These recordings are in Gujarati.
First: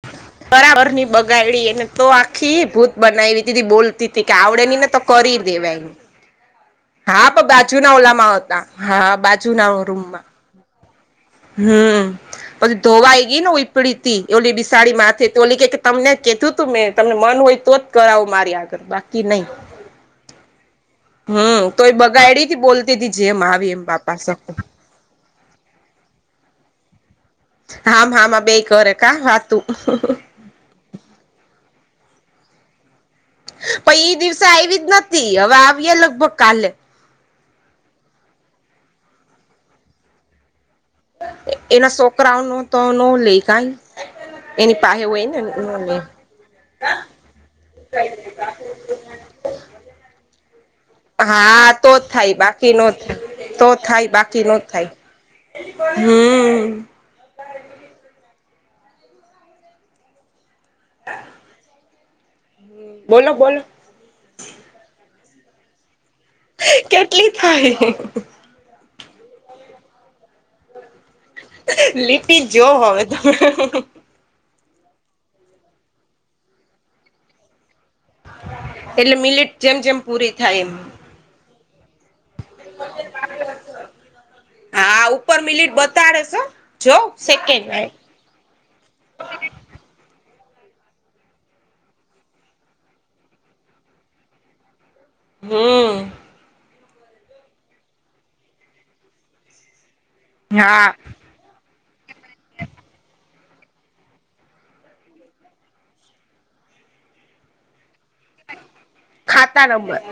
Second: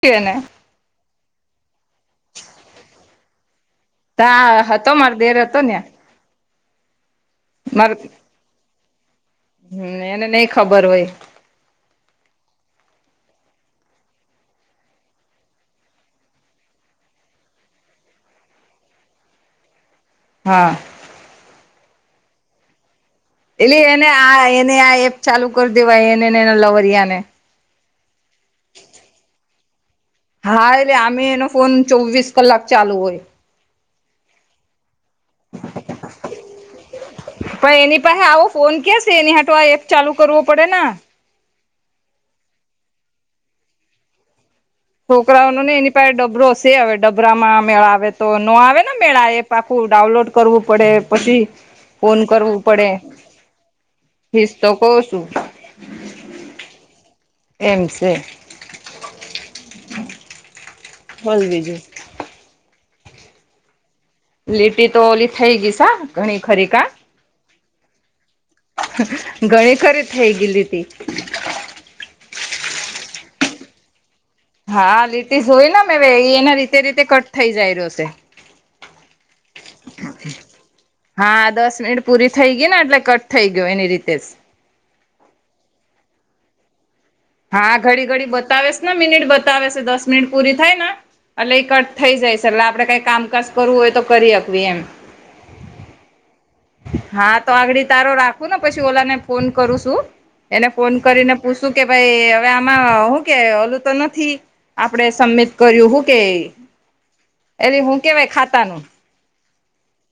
તેને બરાબર ની બગાાયડી એને. તો આખી ભૂત બનાવી તી બોલતી તી કે તા આવડે ની ને હતો તો માર કરી દેર હતો દેવા ને એ હા પણ બાજુ માર ના ઓલામાં હતા હા બાજુ ના રૂમમાં નહી ખબર હોય. હમ્મ. પછી ધોવાઈ ગઈ ને ઉપડી ઓલી બિસાડી માથે તો ઓલી કે તમને કીધું. તું મેં તમને મન હોય તો જ કરાવો મારી આગળ બાકી નહી. હા. હમ્મ તો એ બગાડી થી બોલતી હતી જેમ આવી એટલે એમ એને બાપાસ આ એને આ એપ ચાલુ કરી દેવાય એને એને લવર્યા ને હામ હામાં બે કરે કા વાતું હા એટલે અમે એનો ફોન ચોવીસ કલાક ચાલુ હોય પ ઈ દિવસે આવી જ નથી હવે આવીએ લગભગ કાલે પણ એની પાસે આવો ફોન ક્યાં છે એની હાટો આ એપ ચાલુ કરવો પડે એના છોકરાઓ નો તો ન લઈ કાય છોકરાઓ ન ને એની પાસે ડબરોશેે આવે ડબરામાં મેળ આવે તો નો આવે ને મેળ એપ આખું ડાઉનલોડ કરવું પડે પછી હા તો ફોન થાય કરવું બાકી નો પડે થાય તો થાય બાકી નો ફીસ તો કઉ થાય છું હમ એમ છે બોલ બીજું બોલો બોલો લીટી તો ઓલી થઈ ગઈ સા ઘણી ખરી કા કેટલી થઈ ઘણી ખરી થઈ ગયેલી તે લિપિ જોવ હવે તો હા લીટીસ હોય ને હવે એ એના રીતે રીતે કટ થઈ જાય રહ્યો છે એટલે મિલેટ હા દસ મિનિટ પૂરી થઈ ગઈ ને એટલે કટ થઈ ગયો એની રીતે જ હા ઉપર મિલિટ બતાડ છે. જો સેકન્ડ હા ઘડી ઘડી બતાવેસ ને મિનિટ બતાવે છે દસ મિનિટ પૂરી થાય ને એટલે ઇ કટ થઈ જાય છે એટલે આપડે કઈ કામકાજ કરવું હોય તો કરી હાંકવી એમ હમ્મ હા તો આગડી તારો રાખું ને પછી ઓલા ને ફોન કરું છું એને હા ફોન કરીને હ શું કે ભાઈ હવે આમાં હું કે ઓલું તો નથી આપડે સબમિટ કર્યું હું કે એલે હું કેવાય ખાતાનું ખાતા નંબર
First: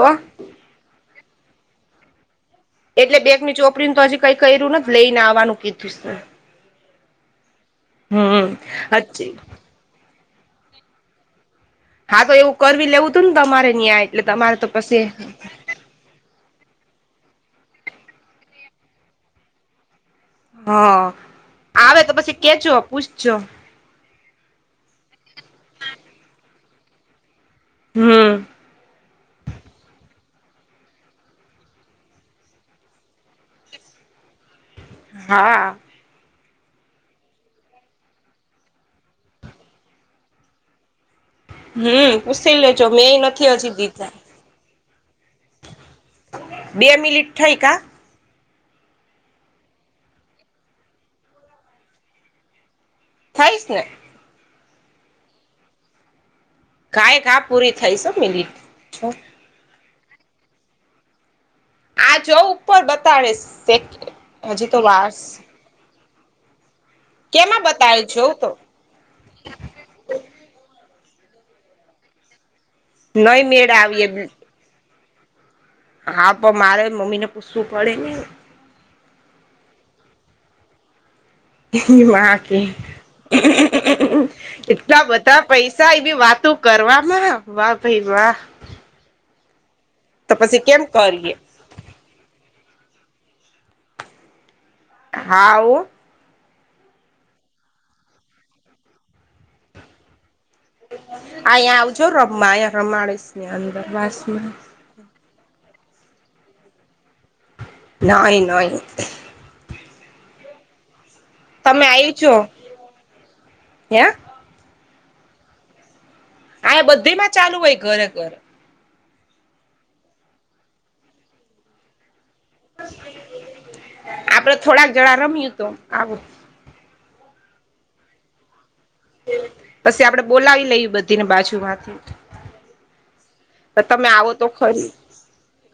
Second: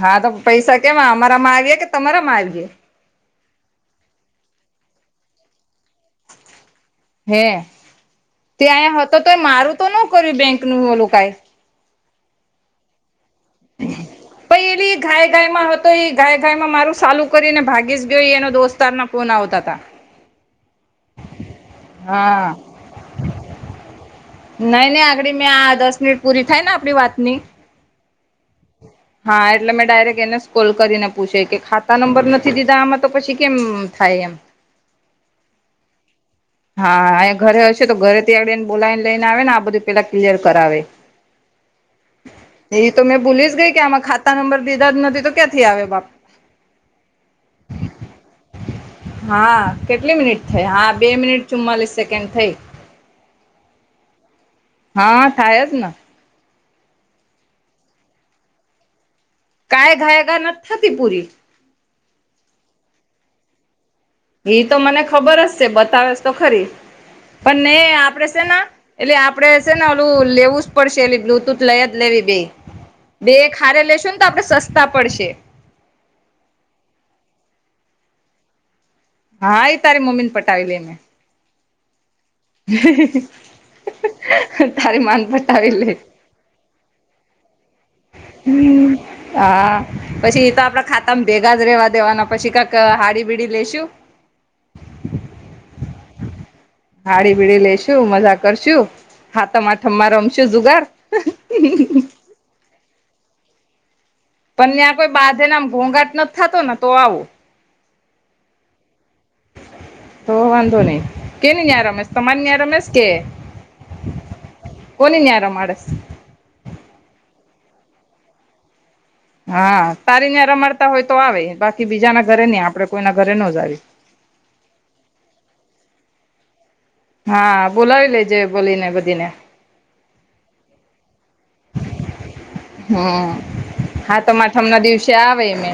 હા તો પૈસા કેમાં અમારા માં આવીયા કે તમારા માં આવીયા એટલે બેગ ની ચોપડી તો હજી કઈ કર્યું નથી લઈ ને આવવાનું કીધું છે હે હમ ત્યા હતો હજી તો મારું તો નો કર્યું બેંક નું ઓલું કાય હા તો એવું કરવી લેવું હતું ને તમારે ન્યાઆ એટલે તમારે તો પછી તો એ ઘાય ઘાય માં મારું સાલું કરીને ભાગી જ ગયો એ દોસ્તાર ના ફોન આવતા હતા હ આવે તો પછી હા કેજો પૂછજો નઈ નઈ આગડી મેં આ દસ મિનિટ પૂરી થાય ને આપડી વાત ની હમ્મ હા એટલે મેં ડાયરેક્ટ એને કોલ કરીને પૂછે કે ખાતા નંબર નથી દીધા આમાં તો પછી કેમ થાય એમ હા હા ઘરે હશે તો ઘરે ત્યાં એને બોલાવીને લઈ ને આવે ને આ બધું પેલા ક્લિયર કરાવે હમ્મ પુછી લેજો મેં એ નથી હજી નથી દીધા તારા નંબર દીધા જ નથી તો ક્યાંથી આવે બાપ બે મિનિટ થઈ કા હા કેટલી મિનિટ થઈ હા બે મિનિટ ચુમ્માલીસ સેકન્ડ થઈ થઈશ ને હા થાય જ ને કયા ઘા પૂરી થઈ છે મી કઈ ઘાય ગા નથી થતી પુરી આ જોઉ ઉપર બતાડે સે એ તો મને ખબર જ છે બતાવેસ તો ખરી પણ કેમાં ને બતાવે આપડે જોવ છે તો ને એટલે આપડે છે ને ઓલું લેવું જ પડશે એલી બ્લુટૂથ લઈ જ લેવી બેઈ બે નઈ એક મેળ હારે લેશું ને તો આવીએ આપડે સસ્તા પડશે હા પણ મારે મમ્મી ને પૂછવું પડે હા એ તારી મમ્મ ને પટાવી લે મે માં હ કે. તારી એટલા માન બધા પટાવી પૈસા લે એબી વાતો કરવામાં વાહ ભાઈ વા હા પછી એ તો કેમ આપડા ખાતામાં કરીએ ભેગા જ રેવા દેવાના પછી કંઈક હાડી-બીડી લઈેશુ હા ઓ હાડી-બીડી લઈસુ મજા કરશું સાતમ-આઠમ માં રમીશું જુગાર આ અહીંયા આવજો રમવા આયા રમાડેશે ની અંદરવાસમાં પણ ત્યાં કોઈ બાધેને આમ ઘોંઘાટ નથી થતો ને તો આવો નઈ નઈ તો વાંધો નહી કેને ત્યાં તમે રમેસે તમાર આવીજો ત્યાં રમેશ કે હે કોની ત્યાં રમાડે આયા બધી માં ચાલુ હોય ઘરે ઘરે હા તારી ત્યાં રમાડતા હોય તો આવે બાકી બીજા ના ઘરે નહી આપડે કોઈના ઘરે નો જાવી આપડે થોડાક જણા રમીએ તો આવું હા બોલાવી લેજે ઓલીને બધા પછી આપડણે બોલાવી લઈએ બધીને બાજુ માંથી હમ તમે આવો તો સાતમ-આઠમ ના ખરી દિવસે આવે ને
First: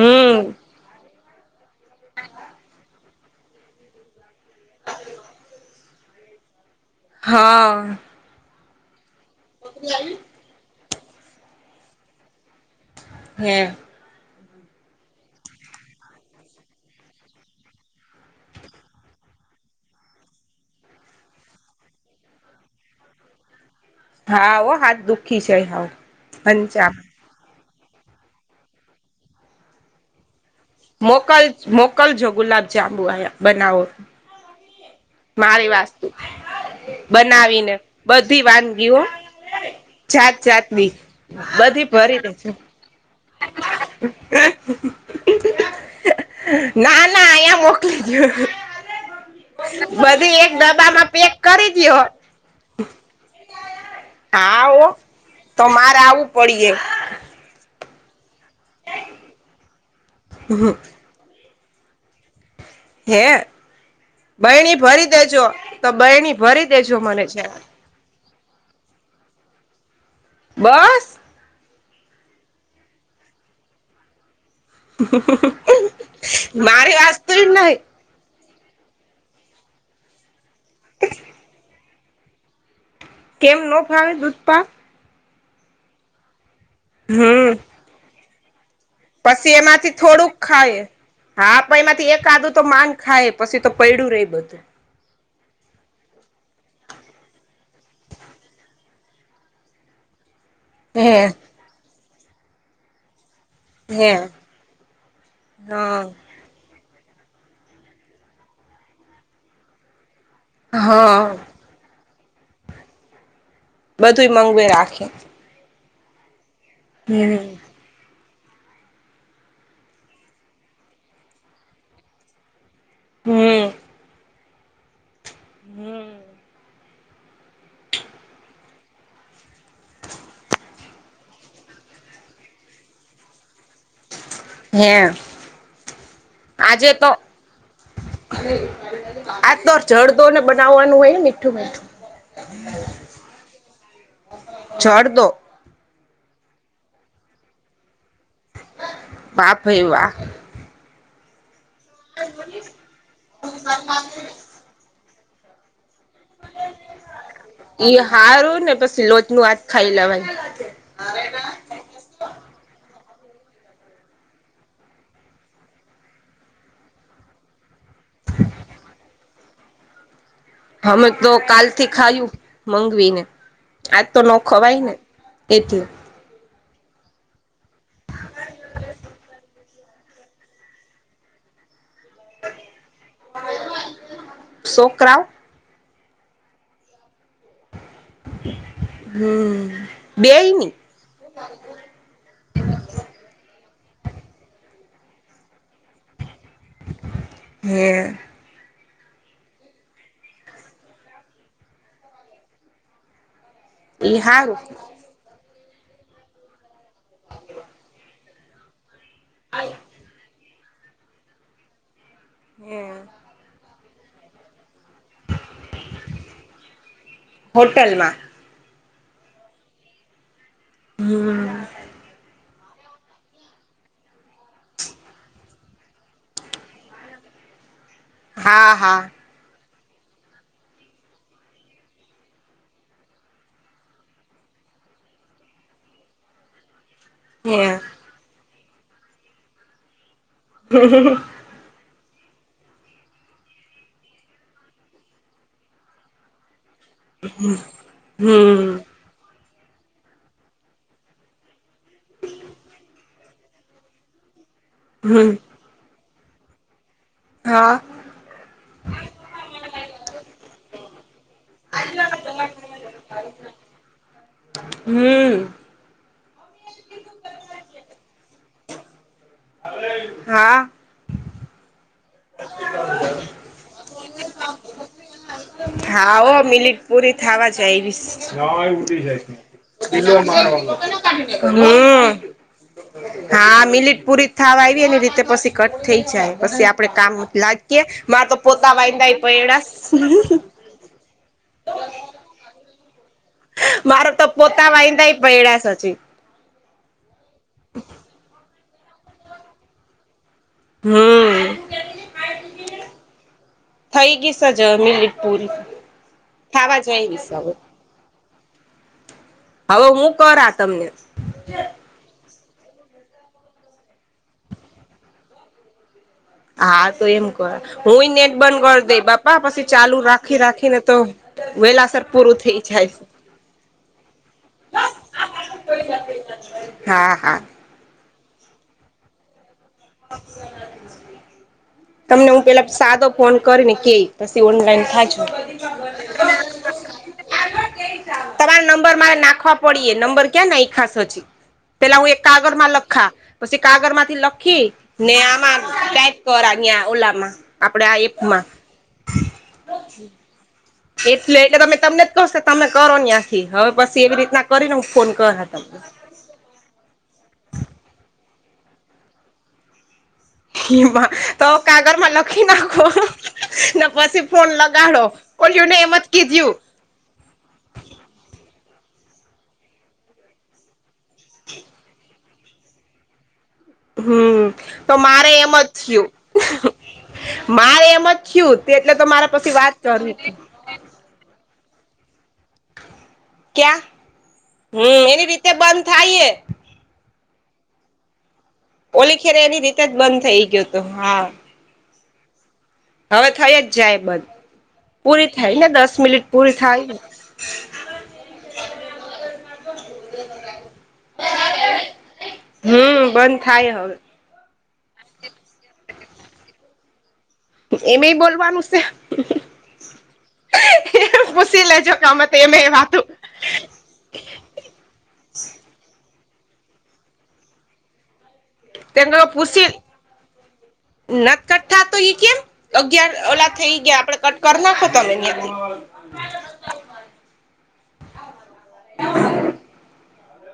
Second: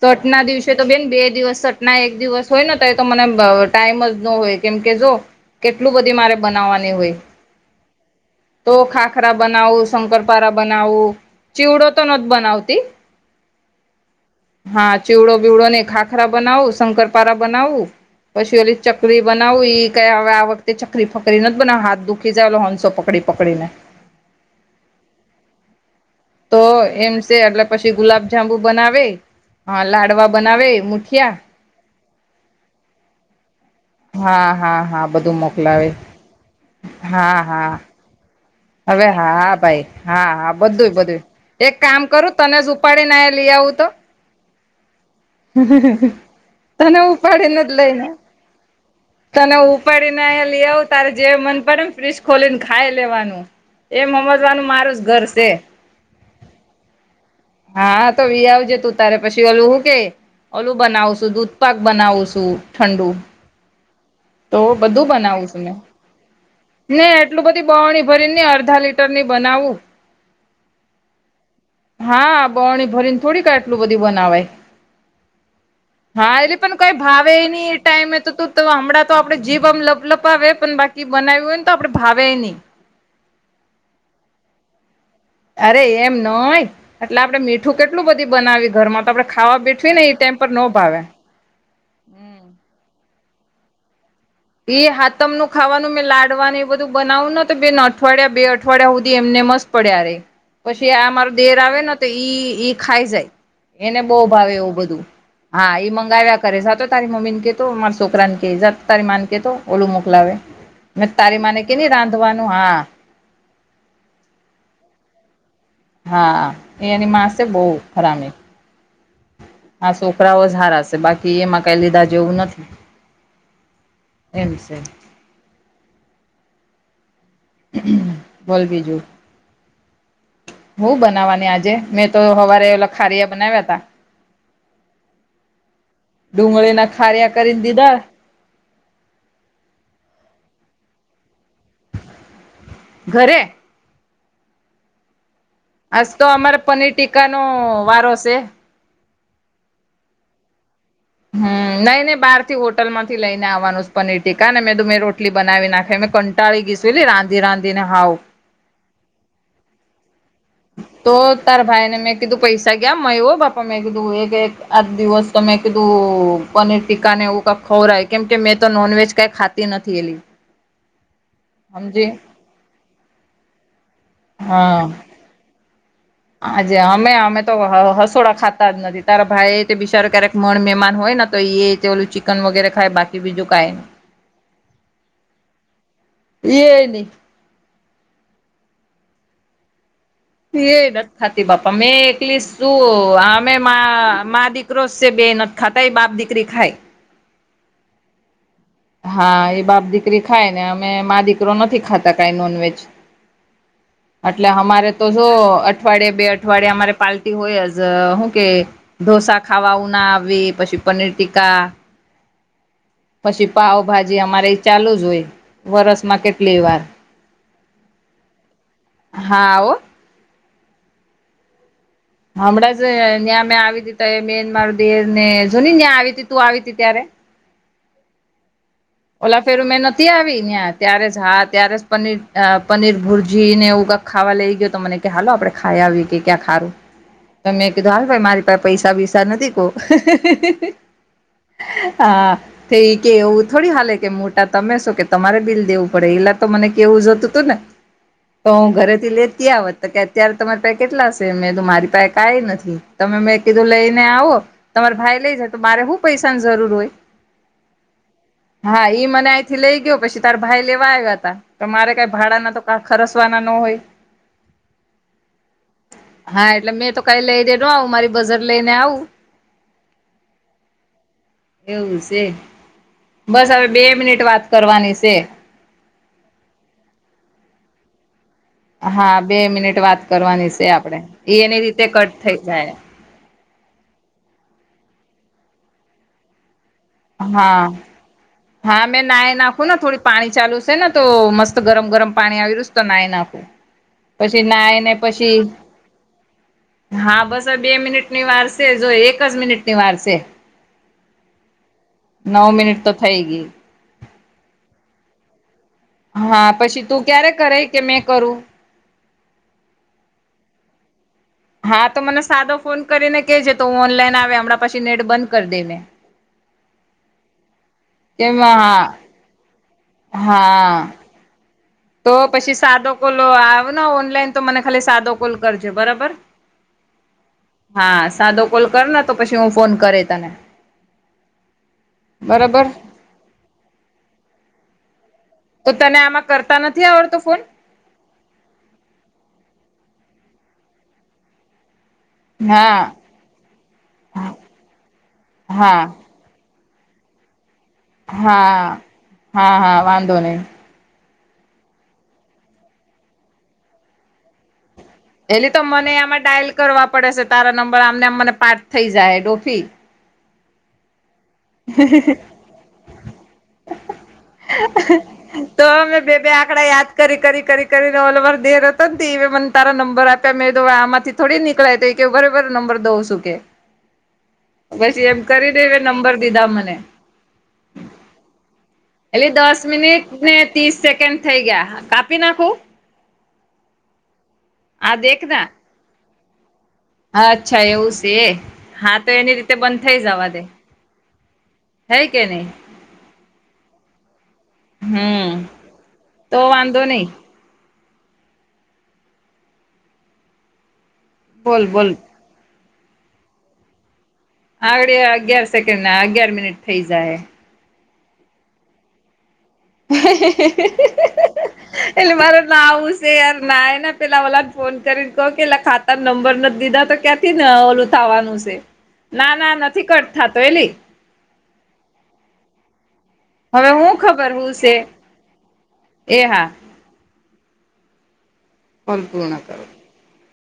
તો તો બેન બે દિવસ સટના એક દિવસ હોય ને તો મને ટાઈમ જ ન હોય કેમ કે જો કેટલું બધી મારે બનાવવાની હોય. હા તો ખાખરા બનાવું શક્કરપારા બનાવું ચેવડો તો નથી બનાવતી. હમ્મ. હા ચેવડો બેવડો નય ખાખરા બનાવું શક્કરપારા બનાવું. પછી ઓલી ચકરી બનાવું એ કઈ હવે આ વખતે ચકરી ફકરી નથી બનાવી હાથ દુઃખી જાય ઓલો હંચો પકડી પકડીને હા હો હાથ દુઃખી જાય હવ તો એમ છે એટલે પછી ગુલાબજાંબુ બનાવે હા લાડવા બનાવે મોકલ મુઠિયા મોકલજો ગુલાબજાંબુ આયા બનાવો હા હા હા બધું મારી મોકલાવે વાસ્તુ હા બનાવીને હા બધી વાં હવે હા ભાઈ હા હા બધું જ બધું જ એક બધી કામ ભરી કરું દેજો તને જ ઉપાડીને લઈ આવું તો [inaudible] તને ના ના ઉપાડીને અહીંયા જ લઈ મોકલી જાવ. દયો તને ઉપાડીને બધી અહીયા એક લઈ આવ ડબ્બામાં તારે જે પેક મન કરી પડે ને દયો ફ્રિશ ખોલીને ખાઈ લેવાનું. એમ હમજવાનું મારું જ ઘર છે પડી એ હા તો વી આવજે તું તારે પછી ઓલું શું કે ઓલું બનાવશું દૂધપાક બનાવું છું ઠંડુ. હે તો બહેણી બધું ભરી દેજો બનાવું છું મે તો બહેણી ભરી દેજો ને મને છે એટલું બધી બોણી બરણી અડધા લીટરની બનાવું. બસ હા બરણી ભરીને થોડીક આટલું બધી બનાવાય હા એટલે પણ કઈ મારી ભાવ વાસ્તુ નઈ નહી એ ટાઈમ તો તું તો હમણાં તો આપડે જીભ આમ લબ લબાવે પણ બાકી બનાવ્યું હોય ને તો આપડે ભાવે ની કેમ નો ફાવે દૂધપાક અરે એમ નય એટલે આપડે હમ મીઠું કેટલું બધી બનાવી ઘરમાં તો આપણે પછી ખાવા બેઠવી એમાંથી ને એ થોડુંક ટાઈમ પર નો ખાય ભાવે. હા પ એમાંથી એક આડું તો માન ખાય પછી તો પૈડું રે બધું. એ હાતમનું ખાવાનું મેં લાડવાનું એ બધું બનાવુંને તો બેન અઠવાડિયા બે અઠવાડિયા સુધી એમને મસ્ત- પડ્યા ર પછી આ હે અમારો દેર આવે ને તો ઈ ઈ ખાઈ જાય. એને હે બહુ ભાવે એવું બધું હા એ મંગાવ્યા- કરે જાતો તારી મમીન કે તો માર છોકરાન કે જા તારી માઁ ને કે તો ઓલું મોકલાવે- મે હા તારી માને કે ન રાંધવાનું હા- બધું એ મન્ગવે રાખે. હા એ એની માસે હમ બહુ હરામી. હા છોકરાઓ જ હારા છે બાકી એમાં કઈ લીધા જેવું નથી. હમ. એમ છે. હમ. બોલ બીજું! હું બનાવવાની આજે મેં તો હવારે ઓલા ખારીયા બનાવ્યા તા. હે ડુંગળીના આજે તો ખાર્યા કરીને દીધા- આ તો જડદો ને બનાવવાનું હોયને મીઠું મીઠું- ઘરે- જડદો? આજ તો અમારે પનીર ટીકા નો વારો સે. વાહ ભાઈ વાહ! હમ નહી નઈ બહારથી હોટલ માંથી લઈને આવવાનું પનીર ટીકા મેક મે રોટલી બનાવી નાખે- કંટાળી ગીશુ લી રાંધી રાંધિને હાવ. રોજ નું આજ ખાઈ લેવાય. તો તાર ભાઈને મેં કીધું પૈસા ગયા મ હો બાપા મેં કીધું એક એક આ દિવસ- તો મેં કીધું પનીર ટીકા ને એવું કક ખવરાય કેમ કે મેં તો નોનવેજ કઈ ખાતી નથી એલી. અમે તો કાલ થી હમજી ખાયું મનગવીને આજ તો નો ખવાય ને. એટલે. હજે અમે અમે તો હસોડા ખાતા જ નથી તારા ભાઈ તે બિચારો ક્યારેક મન મહેમાન હોય ને તો એ- તે ઓલું ચિકન વગેરે ખાય બાકી બીજું કઈ - શોકરાવ. એ ને - હમ બેય ની [unintelligible] બાપા મેં એકલી શું અમે મા માં દીકરો સે બે નથી- ખાતાય બાપ દીકરી ખાય- હે હા એ બાપ દીકરી ખાય ને અમે મા દીકરો નથી ખાતા કઈ નોનવેજ. ઈ એટલે હારું અમારે તો જો અઠવાડિયે બે અઠવાડિયે અમારે પાર્ટી હોય જ હું કે ઢોસા ખાવા ઉ ના આવે પછી પનીર ટીકા એમ? પછી પાવભાજી અમારે એ ચાલુ જ હોય વરસમાં કેટલી વાર. હોટલ માં- હા ઓ હમ્મ હમણાં જ ત્યાં મેં આવી દી ત એ મેનમાર દેને જો ત્યાં આવી તી તું આવી તી ત્યારે- હા હા. ઓલા ફેરું મેં નતી આવી નયા ત્યારે જ હા ત્યારે જ પનીર અ પનીર ભુરજી ને એવું- ખાવા લઈ ગયો તો મને કે હાલો આપડે ખાઈ આવીએ કે ક્યાં ખારું. હે તમે કીધું હાલ ભાઈ મારી પાસે પૈસા બીસા નથી કોહ. હા થ કે એવું થોડી હાલે કે મોટા તમે શો કે તમારે બિલ દેવું પડે એલા- તો મને કેવું જોતું તુને તો હમ હું ઘરે - લેતી આવત કે અત્યારે તમારા પાસે કેટલા હશે મેં કીધું મરી પાસે કાંઈ નથી તમે મેં કીધું લઈને આવો તમારા ભાઈ હમ લઈ જાય તો મારે હું પૈસાની જરૂર હોય હા હા ઈ મને અહીંથી લઈ ગયો પછી તારા ભાઈ લેવા આવ્યા હતા તમારે કઈ ભાડાના તો કા ખરસવાના ન હોય હમ હા એટલે મેં તો કઈ લઈ દે ન આવું મારી બજેટ લઈને આવું હા એવું છે [inaudible] બસ હવે બે મિનિટ વાત કરવાની છે હા ઓ મિનિટ પૂરી થવા જાવાઈશ હા બે મિનિટ વાત કરવાની છે આપડે એ [unintelligible] એની રીતે હમ્મ કટ થઈ જાય હા મિલીટ પુરી થવા આવીએ એ રીતે પછી કટ થઈ જાય પછી આપે કામ જ હા લાગીએ મારા તો પોતા હા મેં વાયંદા નાય પળ નાખું ને થોડી પાણી ચાલુ છે ને તો મસ્ત ગરમ ગરમ પાણી આવી રુસ તો ના એ ના મારો તો પોતા વાયંદા પૈડા્યાચ હા બસ બે મિનિટ ની વાર છે જો એક જ મિનિટ ની વાર છે હમ્મ નવ મિનિટ તો થઈ ગઈ થઈ ગી સજમીન લટ પૂરી હા થાવા પછી જ તું આઈવીસ ક્યારે હવે. કરે કે મેં કરું હવે હું કર આ તમને હા તો મને સાદો ફોન કરીને કે છે તો હ ઓનલાઈન આવે હમણાં પાછી નેટ બંધ કરી દેને હા તો એમ ક હું નેટ કેમ બંધ કરી હા દઈ બાપા પછી ચાલુ રાખી રાખીને હા તો વેલાસર તો પૂરું થઇ પછી જાય સાદો છે કોલ આવ ને ઓનલાઈન તો મને ખાલી સાદો કોલ કરજો બરાબર હા હા હા સાદો કોલ કરને તો પછી હું ફોન કર તને તમને હું બરોબર પેલા સાદો ફોન કરી ને કે પછી ઓનલાઈન થજો તો તને આમાં કરતા નથી આવડતો ફોન તમારા નંબર મારે નાખવા પડીએ નંબર ક્યા ને આ ખાાસોછી પેલા હું એક કાગળ માં હા લખા પછી કાગળ માંથી લખી ને આમાં હા કંઈક કરા નિયા ઓલા હા હા હા વાંધો નહી એટલે એટલે તમે તમને જ કહશો તમે કરો ને આખી હવે પછી એવી રીતના કરીને હું ફોન કરા એલી તો તમને મને આમાં ડાયલ કરવા પડે છે, તારા નંબર આમનેમ મને પાઠ થઈ જાય ડોફી માં તો કાગળ માં લખી નાખો ને પછી ફોન લગાડો તો કોલ્યું ને એમ જ મેં બે બે કીધું. આંકડા યાદ કરી કરી કરી કરીને ઓલર દેર હતો મને તારા નંબર આપ્યા મેં તો આમાંથી થોડી નીકળાય તો એ કે બરોબર નંબર દઉં શું કે. હમ્મ તો પછી મારે એમ કરીને જ એ થયું નંબર દીધા મને મારે એમ જ થયું. તે એટલે તો મારા પછી દસ વાત મિનિટ કરવી. ને ત્રીસ સેકન્ડ થઈ ગયા કાપી નાખું. ક્યા આ હમ્મ દેખ એની ના રીતે બંધ થાય એ અચ્છા એવું છે એ હા તો ઓલી એની ખેરે રીતે બંધ જ થઈ જવા દે ગયો હતો હા હે કે નહીં હવે થઈ જ જાય બધ પૂરી હમ થાય ને દસ મિનિટ તો પૂરી વાંધો થાય [inaudible] નહી બોલ બોલ હમ્મ બંધ થાય હવે. આળી અગિયાર સેકન્ડ ના અગિયાર મિનિટ થઇ જાય. એ મે બોલવાનું છે. પૂછી લેજો [unintelligible] કે એટલે અમે તો મારે એમે નવું વાતું છે યાર નયા ને પેલા ઓલા ને ફોન કરીને કહ કે એલા ખાતા નંબર નથી દીધા તો ક્યાંથી ને ઓલું થવાનું છે. તેમનો ના ના પૂછી નથી કટ થતો એલી નકટઠા તો ઈ કેમ. અગિયાર ઓલા હવે થઈ હું ગયા આપડે ખબર કટ હું કરી છે નાખો તમે અહિયાંથી. એ હા. અનપૂર્ણ કરો.